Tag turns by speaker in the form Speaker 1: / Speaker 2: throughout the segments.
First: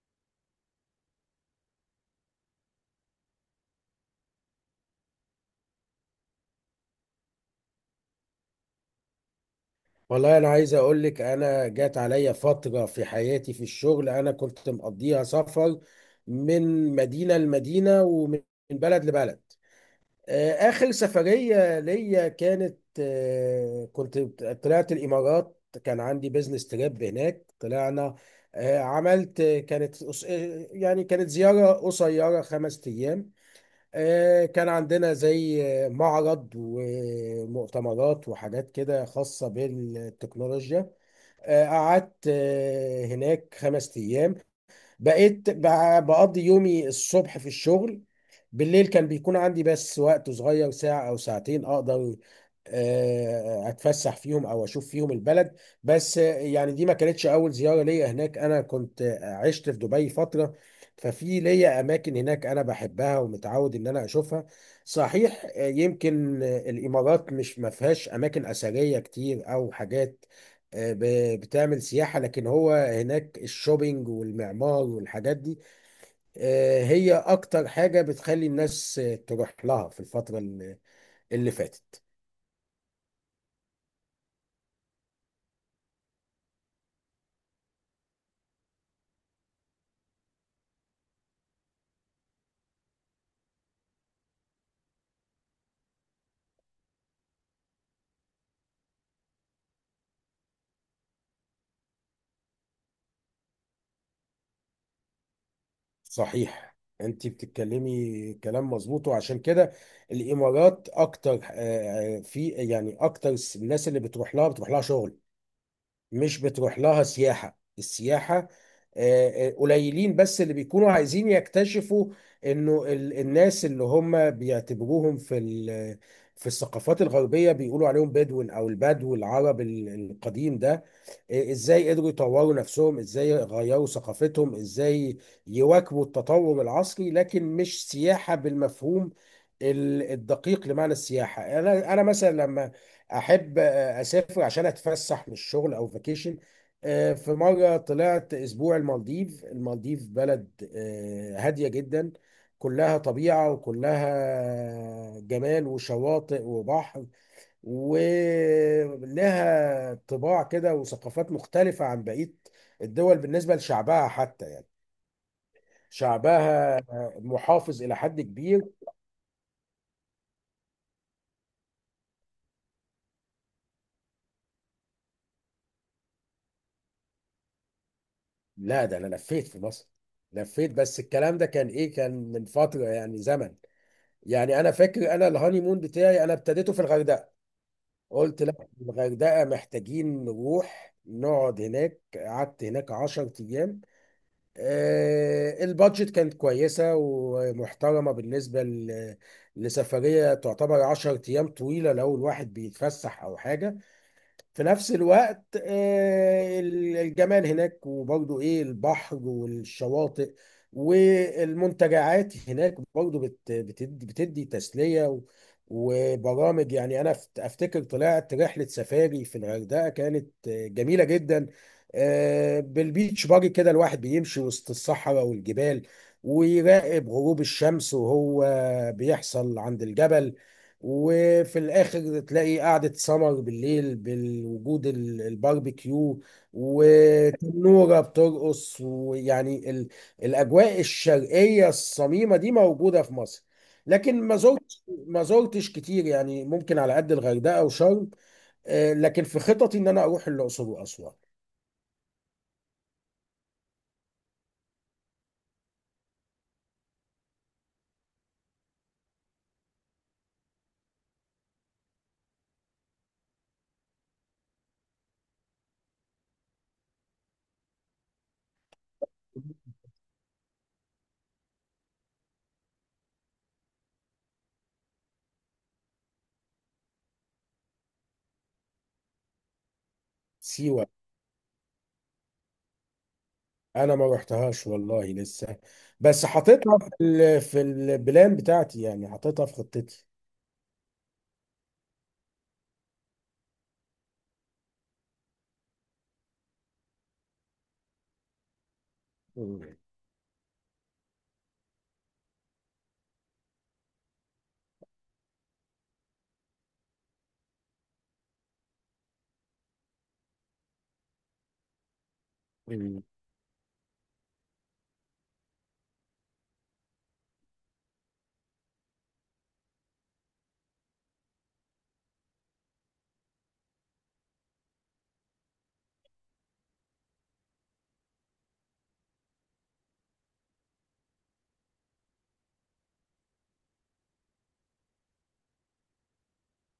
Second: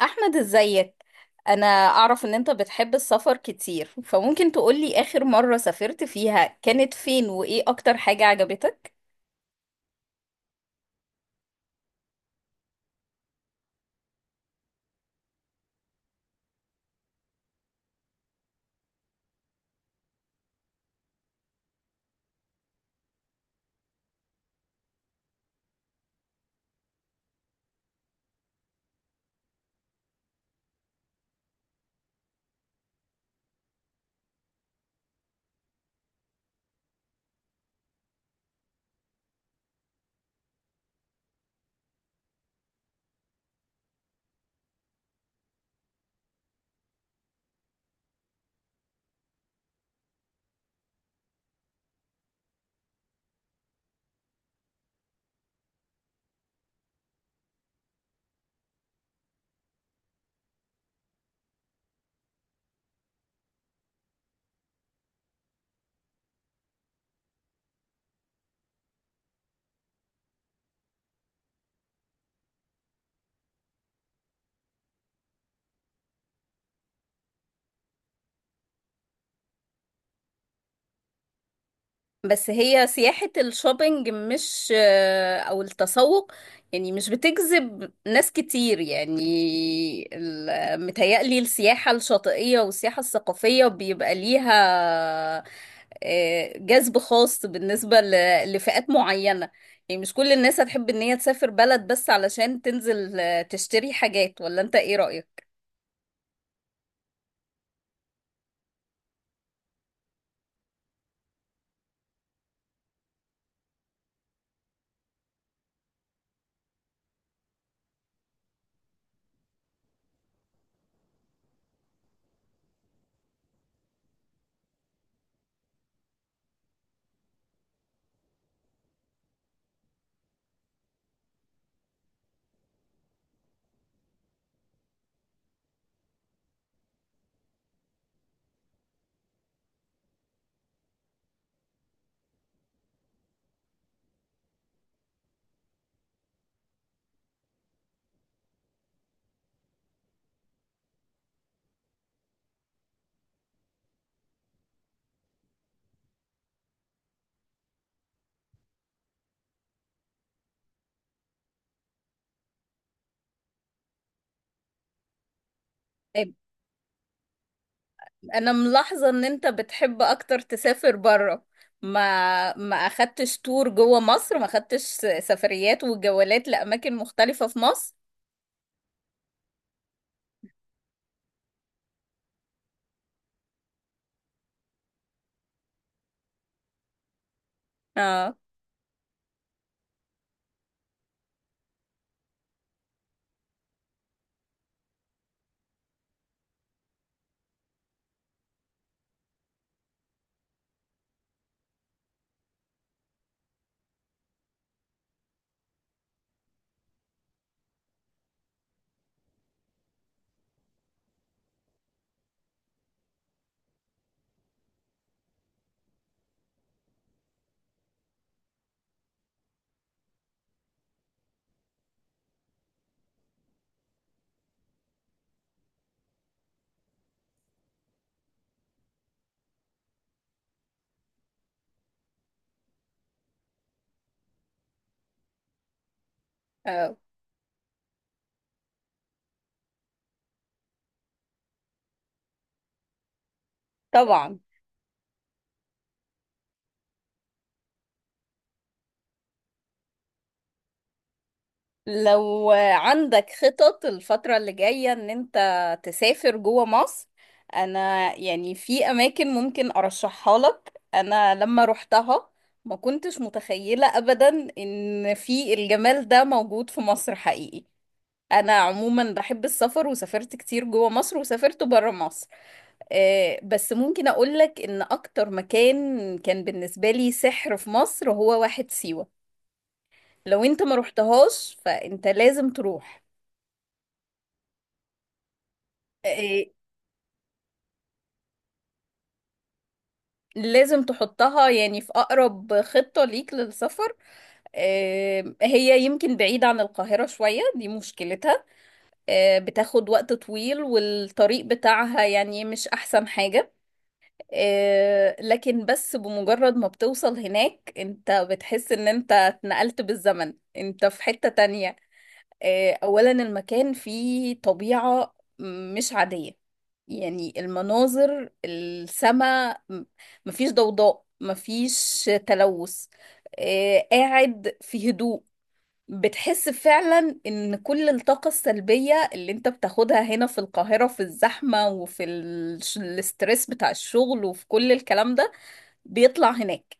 Speaker 1: احمد، ازيك؟ انا اعرف ان انت بتحب السفر كتير، فممكن تقولي اخر مرة سافرت فيها كانت فين، وايه اكتر حاجة عجبتك؟
Speaker 2: والله انا عايز اقول لك، انا جات عليا فتره في حياتي في الشغل انا كنت مقضيها سفر من مدينه لمدينه ومن بلد لبلد. اخر سفريه ليا كانت كنت طلعت الامارات، كان عندي بزنس تريب هناك. طلعنا، عملت كانت يعني كانت زياره قصيره خمس ايام. كان عندنا زي معرض ومؤتمرات وحاجات كده خاصة بالتكنولوجيا. قعدت هناك خمس أيام. بقيت بقضي يومي الصبح في الشغل. بالليل كان بيكون عندي بس وقت صغير، ساعة أو ساعتين أقدر أتفسح فيهم أو أشوف فيهم البلد. بس يعني دي ما كانتش أول زيارة ليا هناك، أنا كنت عشت في دبي فترة. ففي ليا أماكن هناك أنا بحبها ومتعود إن أنا أشوفها. صحيح، يمكن الإمارات مش ما فيهاش أماكن أثرية كتير أو حاجات بتعمل سياحة، لكن هو هناك الشوبينج والمعمار والحاجات دي هي أكتر حاجة بتخلي الناس تروح لها في الفترة اللي فاتت.
Speaker 1: بس هي سياحة الشوبينج، مش أو التسوق، يعني مش بتجذب ناس كتير. يعني متهيألي السياحة الشاطئية والسياحة الثقافية بيبقى ليها جذب خاص بالنسبة لفئات معينة. يعني مش كل الناس هتحب إن هي تسافر بلد بس علشان تنزل تشتري حاجات، ولا أنت إيه رأيك؟
Speaker 2: صحيح، أنت بتتكلمي كلام مظبوط، وعشان كده الإمارات أكتر، في يعني أكتر الناس اللي بتروح لها شغل، مش بتروح لها سياحة. السياحة، قليلين بس اللي بيكونوا عايزين يكتشفوا انه الناس اللي هم بيعتبروهم في في الثقافات الغربية بيقولوا عليهم بدون او البدو العرب القديم ده، ازاي قدروا يطوروا نفسهم، ازاي غيروا ثقافتهم، ازاي يواكبوا التطور العصري، لكن مش سياحة بالمفهوم الدقيق لمعنى السياحة. انا مثلا لما احب اسافر عشان اتفسح من الشغل او فاكيشن. في مره طلعت اسبوع المالديف. المالديف بلد هاديه جدا، كلها طبيعه وكلها جمال وشواطئ وبحر، ولها طباع كده وثقافات مختلفه عن بقيه الدول. بالنسبه لشعبها حتى يعني شعبها محافظ الى حد
Speaker 1: انا
Speaker 2: كبير.
Speaker 1: ملاحظة ان انت بتحب اكتر تسافر برا، ما اخدتش تور جوه مصر، ما اخدتش سفريات وجولات لاماكن مختلفة في مصر.
Speaker 2: لا، ده انا لفيت في مصر، لفيت، بس الكلام ده كان ايه، كان من فتره، يعني زمن. يعني انا فاكر انا الهانيمون بتاعي انا ابتديته في الغردقه.
Speaker 1: اه،
Speaker 2: قلت لا، الغردقه محتاجين نروح نقعد هناك. قعدت هناك 10 ايام. البادجت كانت كويسه ومحترمه بالنسبه لسفريه، تعتبر 10 ايام طويله لو الواحد بيتفسح او حاجه. في نفس الوقت الجمال هناك، وبرضو ايه البحر والشواطئ والمنتجعات هناك برضو بتدي تسلية وبرامج. يعني انا افتكر طلعت رحلة سفاري في الغردقة، كانت جميلة جدا. بالبيتش باجي كده الواحد بيمشي وسط الصحراء والجبال، ويراقب غروب الشمس وهو بيحصل عند الجبل. وفي الاخر تلاقي قعده سمر بالليل بالوجود الباربيكيو
Speaker 1: اه،
Speaker 2: وتنوره بترقص، ويعني الاجواء الشرقيه الصميمه دي موجوده في مصر. لكن ما
Speaker 1: طبعا.
Speaker 2: زرتش ما زرتش كتير، يعني ممكن على قد الغردقه وشرم. لكن في خططي ان انا اروح الاقصر واسوان.
Speaker 1: لو عندك خطط الفترة اللي جاية ان انت تسافر جوه مصر، انا يعني في اماكن ممكن ارشحها لك. انا لما روحتها ما كنتش متخيلة ابدا ان في الجمال ده موجود في مصر حقيقي. انا عموما بحب السفر وسافرت كتير جوه مصر وسافرت بره مصر. بس ممكن اقول لك ان اكتر مكان كان بالنسبه لي سحر في مصر هو واحد سيوه. لو انت ما
Speaker 2: سيوه،
Speaker 1: رحتهاش فانت لازم تروح.
Speaker 2: انا ما رحتهاش والله لسه، بس
Speaker 1: آه،
Speaker 2: حاططها في في البلان بتاعتي، يعني حاططها في خطتي.
Speaker 1: لازم تحطها يعني في اقرب خطه ليك للسفر. هي يمكن بعيده عن القاهره شويه، دي مشكلتها.
Speaker 2: مم.
Speaker 1: بتاخد وقت طويل، والطريق بتاعها يعني مش احسن حاجه. لكن بس بمجرد ما بتوصل هناك، انت بتحس ان انت اتنقلت بالزمن، انت في حتة تانية.
Speaker 2: مم.
Speaker 1: اولا المكان فيه طبيعة مش عادية، يعني المناظر، السماء، مفيش ضوضاء، مفيش تلوث. قاعد في هدوء. بتحس فعلا ان كل الطاقة السلبية اللي انت بتاخدها هنا في القاهرة، في الزحمة وفي الاسترس بتاع الشغل وفي كل الكلام ده، بيطلع هناك.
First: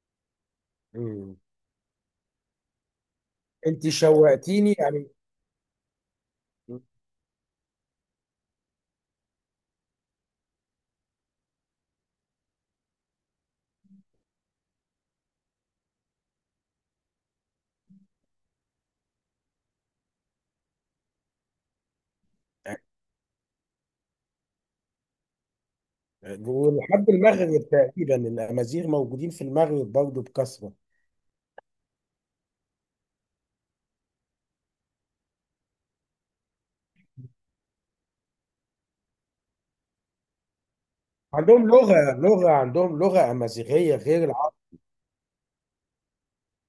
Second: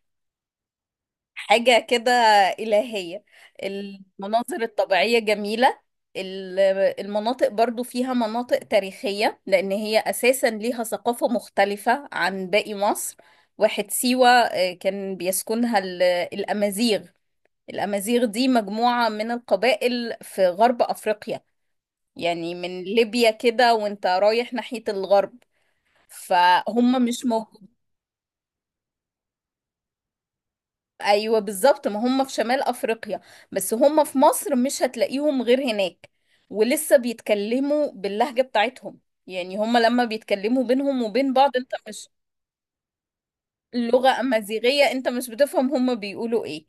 Speaker 2: مم.
Speaker 1: حاجة كده إلهية.
Speaker 2: انت
Speaker 1: المناظر
Speaker 2: شوقتيني يعني.
Speaker 1: الطبيعية جميلة. ال- المناطق برضو فيها مناطق تاريخية، لأن هي أساسا ليها ثقافة مختلفة عن باقي مصر. واحد سيوة كان بيسكنها الأمازيغ. الأمازيغ دي مجموعة من القبائل في غرب أفريقيا، يعني من ليبيا كده وانت رايح ناحية الغرب، فهم
Speaker 2: ولحد
Speaker 1: مش موجود.
Speaker 2: المغرب تقريبا الامازيغ موجودين في المغرب برضه بكثره.
Speaker 1: أيوة بالظبط، ما هم في شمال أفريقيا. بس هم في مصر مش هتلاقيهم غير هناك، ولسه بيتكلموا باللهجة بتاعتهم. يعني هم لما بيتكلموا بينهم وبين بعض انت مش…
Speaker 2: عندهم لغه امازيغيه
Speaker 1: اللغة
Speaker 2: غير العرب.
Speaker 1: أمازيغية، انت مش بتفهم هم بيقولوا ايه.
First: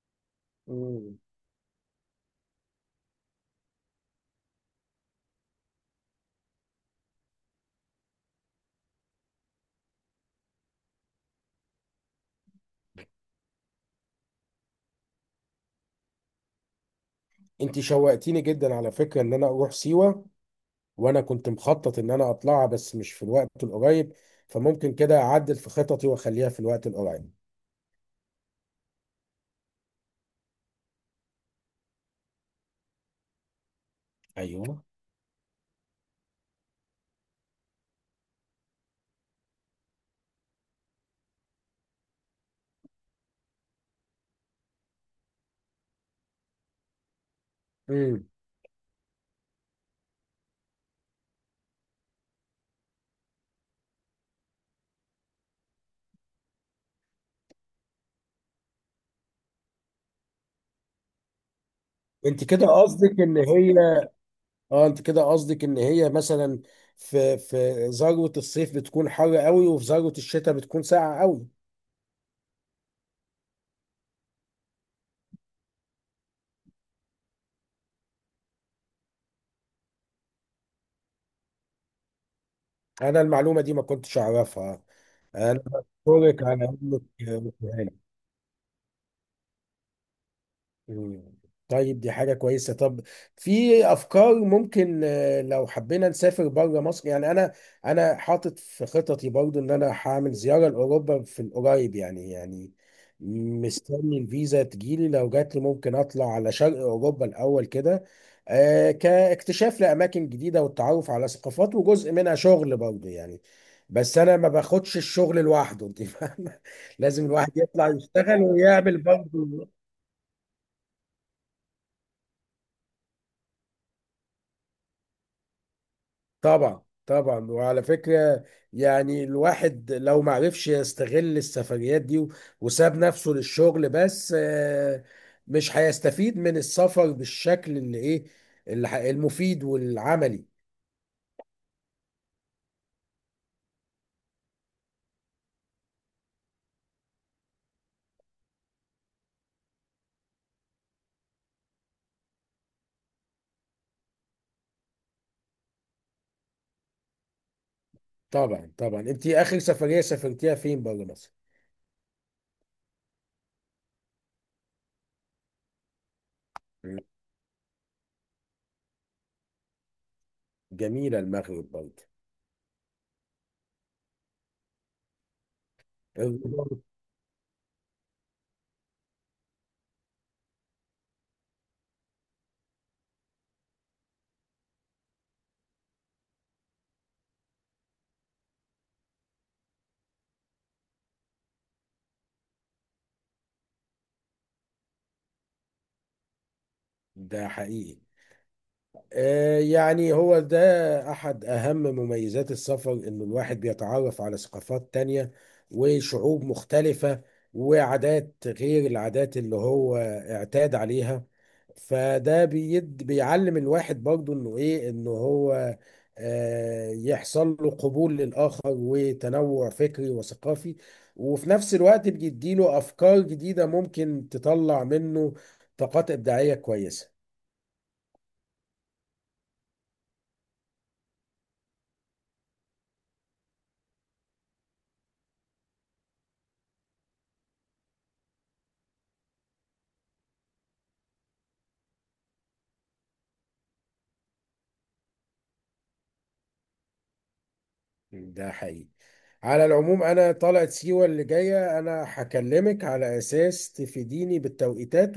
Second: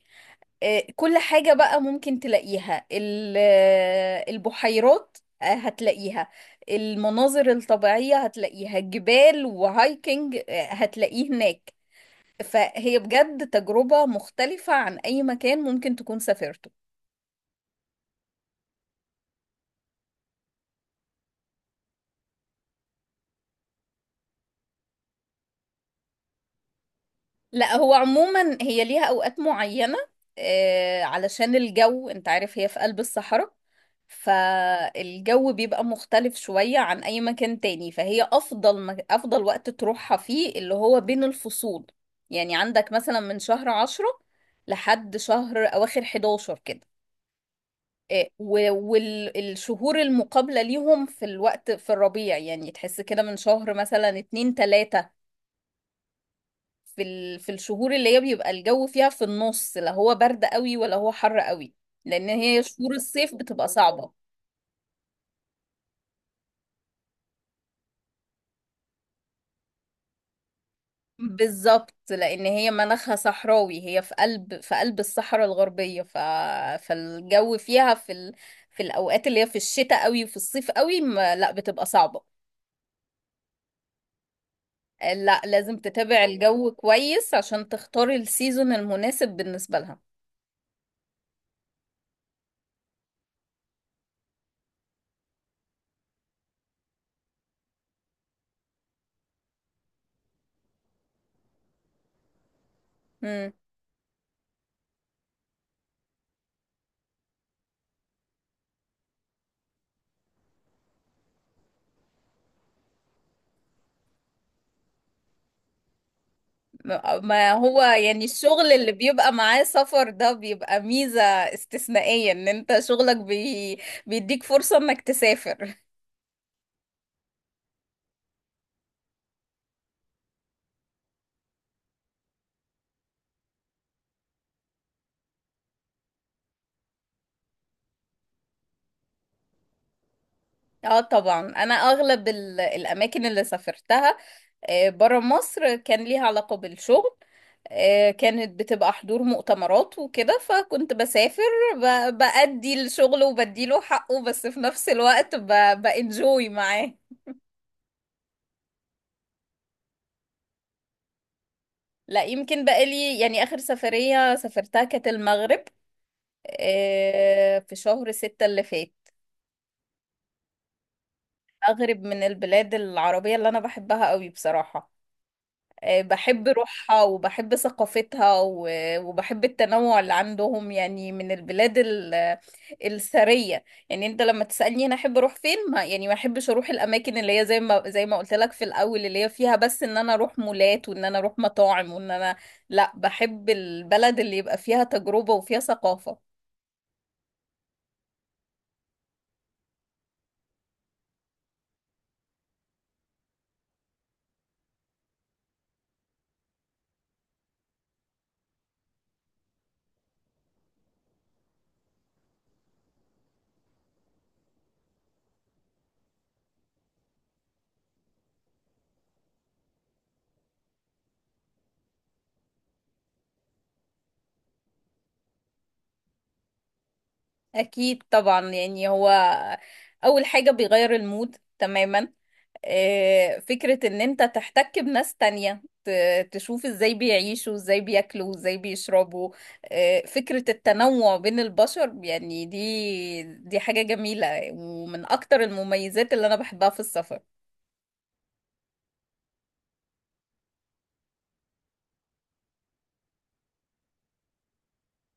Speaker 2: مم.
Speaker 1: كل حاجة بقى ممكن تلاقيها، البحيرات هتلاقيها. المناظر الطبيعية هتلاقيها، جبال وهايكنج هتلاقيه هناك. فهي بجد تجربة مختلفة عن أي مكان ممكن تكون سافرته.
Speaker 2: انت شوقتيني جدا على فكره ان انا اروح سيوه، وانا كنت مخطط ان انا اطلعها بس مش في الوقت القريب، فممكن كده اعدل في خططي واخليها في الوقت القريب.
Speaker 1: لا، هو عموما هي ليها اوقات معينة. علشان الجو، انت عارف هي في قلب الصحراء،
Speaker 2: ايوه.
Speaker 1: فالجو بيبقى مختلف شوية عن اي مكان تاني. فهي افضل افضل وقت تروحها فيه اللي هو بين الفصول. يعني عندك مثلا من شهر 10 لحد شهر اواخر 11 كده،
Speaker 2: امم.
Speaker 1: والشهور المقابلة ليهم في الوقت في الربيع. يعني تحس كده من شهر مثلا 2 3، في في الشهور اللي هي بيبقى الجو فيها في النص، لا هو برد قوي ولا هو حر قوي. لان
Speaker 2: انت
Speaker 1: هي
Speaker 2: كده
Speaker 1: شهور
Speaker 2: قصدك
Speaker 1: الصيف
Speaker 2: ان
Speaker 1: بتبقى
Speaker 2: هي
Speaker 1: صعبة.
Speaker 2: اه انت كده قصدك ان هي مثلا في ذروة الصيف بتكون حر قوي، وفي ذروة الشتاء بتكون ساقعة قوي.
Speaker 1: بالظبط، لان هي مناخها صحراوي، هي في قلب، في قلب الصحراء الغربية. فالجو فيها في في الاوقات اللي هي في الشتاء قوي وفي الصيف قوي ما... لا بتبقى صعبة.
Speaker 2: انا المعلومة دي ما كنتش اعرفها.
Speaker 1: لا
Speaker 2: انا
Speaker 1: لازم تتابع
Speaker 2: بشكرك على
Speaker 1: الجو
Speaker 2: انك.
Speaker 1: كويس عشان تختار السيزون المناسب بالنسبة لها.
Speaker 2: مم. طيب دي حاجة كويسة. طب في أفكار ممكن لو حبينا نسافر بره مصر؟ يعني أنا حاطط في خططي برضو إن أنا هعمل زيارة لأوروبا في القريب، يعني
Speaker 1: مم.
Speaker 2: مستني الفيزا تجيلي. لو جات لي ممكن أطلع على شرق أوروبا الأول كده، كاكتشاف لأماكن جديدة والتعرف على ثقافات، وجزء منها شغل برضو يعني. بس أنا ما باخدش الشغل لوحده، أنت فاهمة. لازم
Speaker 1: ما
Speaker 2: الواحد
Speaker 1: هو
Speaker 2: يطلع
Speaker 1: يعني
Speaker 2: يشتغل
Speaker 1: الشغل اللي
Speaker 2: ويعمل
Speaker 1: بيبقى معاه
Speaker 2: برضو.
Speaker 1: سفر ده بيبقى ميزة استثنائية، ان انت شغلك بيديك فرصة انك تسافر
Speaker 2: طبعا، طبعا، وعلى فكرة، يعني الواحد لو معرفش يستغل السفريات دي وساب نفسه للشغل بس، مش هيستفيد من السفر بالشكل اللي ايه، اللي المفيد والعملي.
Speaker 1: اه طبعا، انا اغلب الاماكن اللي سافرتها برا مصر كان ليها علاقة بالشغل. كانت بتبقى حضور مؤتمرات وكده، فكنت بسافر بأدي الشغل وبديله حقه، بس في نفس الوقت بانجوي معاه.
Speaker 2: طبعا، طبعا، انت اخر سفرية سافرتيها فين بره مصر؟
Speaker 1: لا يمكن بقالي، يعني آخر سفرية سافرتها كانت المغرب.
Speaker 2: مم.
Speaker 1: في شهر 6 اللي فات.
Speaker 2: جميلة المغرب
Speaker 1: مغرب
Speaker 2: برضه.
Speaker 1: من البلاد العربية اللي أنا بحبها قوي بصراحة. بحب
Speaker 2: الرباط.
Speaker 1: روحها وبحب ثقافتها وبحب التنوع اللي عندهم، يعني من البلاد الثرية. يعني انت لما تسألني انا احب اروح فين، ما يعني ما احبش اروح الاماكن اللي هي زي ما قلت لك في الاول، اللي هي فيها بس ان انا اروح مولات وان انا اروح مطاعم وان انا… لا، بحب البلد اللي يبقى فيها تجربة وفيها ثقافة.
Speaker 2: ده حقيقي، يعني هو ده أحد أهم مميزات السفر، إن الواحد بيتعرف على ثقافات تانية وشعوب مختلفة وعادات غير العادات اللي هو اعتاد عليها. فده بيعلم الواحد برضو إنه هو يحصل له قبول للآخر وتنوع فكري وثقافي، وفي نفس الوقت بيديله أفكار جديدة ممكن تطلع منه طاقات إبداعية كويسة.
Speaker 1: أكيد طبعا، يعني هو أول حاجة بيغير المود تماما. فكرة إن أنت تحتك بناس تانية، تشوف إزاي بيعيشوا، إزاي بياكلوا، إزاي بيشربوا. فكرة التنوع بين البشر يعني، دي حاجة جميلة، ومن أكتر المميزات اللي أنا بحبها في السفر.
Speaker 2: ده حقيقي. على العموم انا طلعت سيوة اللي جاية انا هكلمك على اساس تفيديني بالتوقيتات،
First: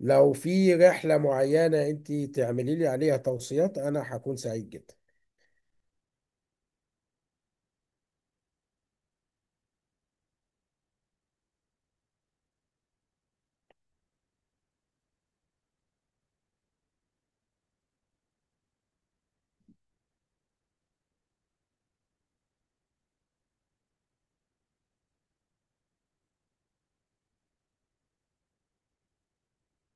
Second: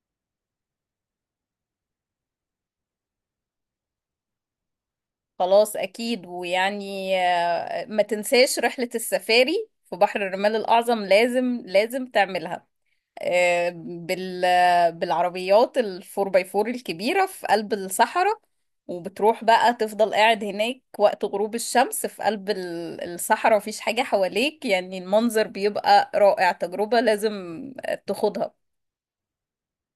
Speaker 2: ولو في رحلة معينة انت تعملي لي عليها توصيات انا هكون سعيد جدا.
Speaker 1: خلاص، أكيد. ويعني ما تنساش رحلة السفاري في بحر الرمال الأعظم، لازم لازم تعملها. آه، بال بالعربيات الفور باي فور الكبيرة في قلب الصحراء. وبتروح بقى تفضل قاعد هناك وقت غروب الشمس في قلب الصحراء، مفيش حاجة حواليك. يعني المنظر بيبقى رائع، تجربة لازم تاخدها.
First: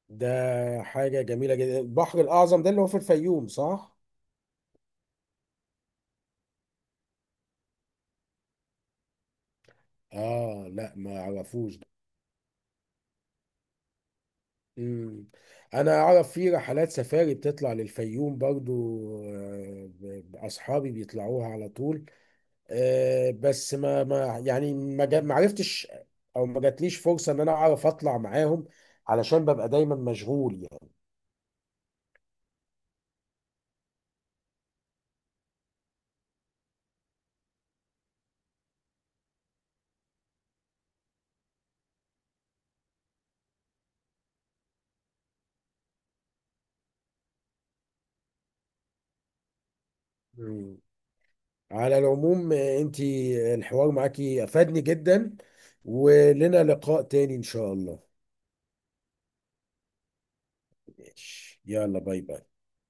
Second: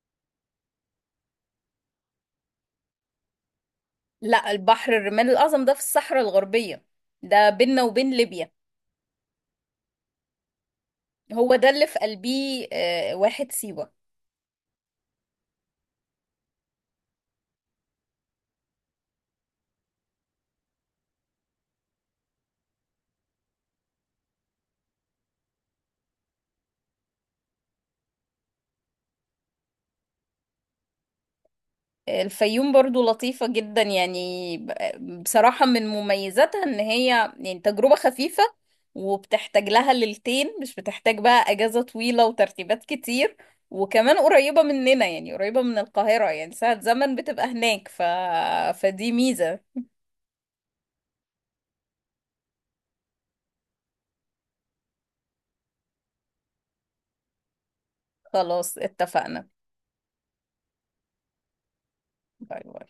Speaker 2: ده حاجة جميلة جدا. البحر الاعظم ده اللي هو في الفيوم صح؟
Speaker 1: لا البحر الرمال الأعظم ده في الصحراء الغربية، ده بيننا وبين ليبيا.
Speaker 2: اه لا، ما
Speaker 1: هو ده
Speaker 2: اعرفوش
Speaker 1: اللي
Speaker 2: ده.
Speaker 1: في قلبيه واحد سيوة.
Speaker 2: مم. انا اعرف في رحلات سفاري بتطلع للفيوم برضو. اصحابي بيطلعوها على طول. بس ما يعني ما عرفتش او ما جاتليش فرصه ان انا اعرف اطلع معاهم، علشان ببقى دايما مشغول يعني.
Speaker 1: الفيوم برضو لطيفة جدا. يعني بصراحة من مميزاتها ان هي يعني تجربة خفيفة. وبتحتاج لها ليلتين، مش بتحتاج بقى اجازة طويلة وترتيبات كتير. وكمان قريبة مننا، يعني قريبة من القاهرة، يعني ساعة زمن بتبقى هناك. فدي ميزة.
Speaker 2: مم. على العموم انتي الحوار معاكي افادني جدا، ولنا لقاء تاني ان شاء الله.
Speaker 1: خلاص، اتفقنا.
Speaker 2: ماشي. يلا باي باي.
Speaker 1: باي باي.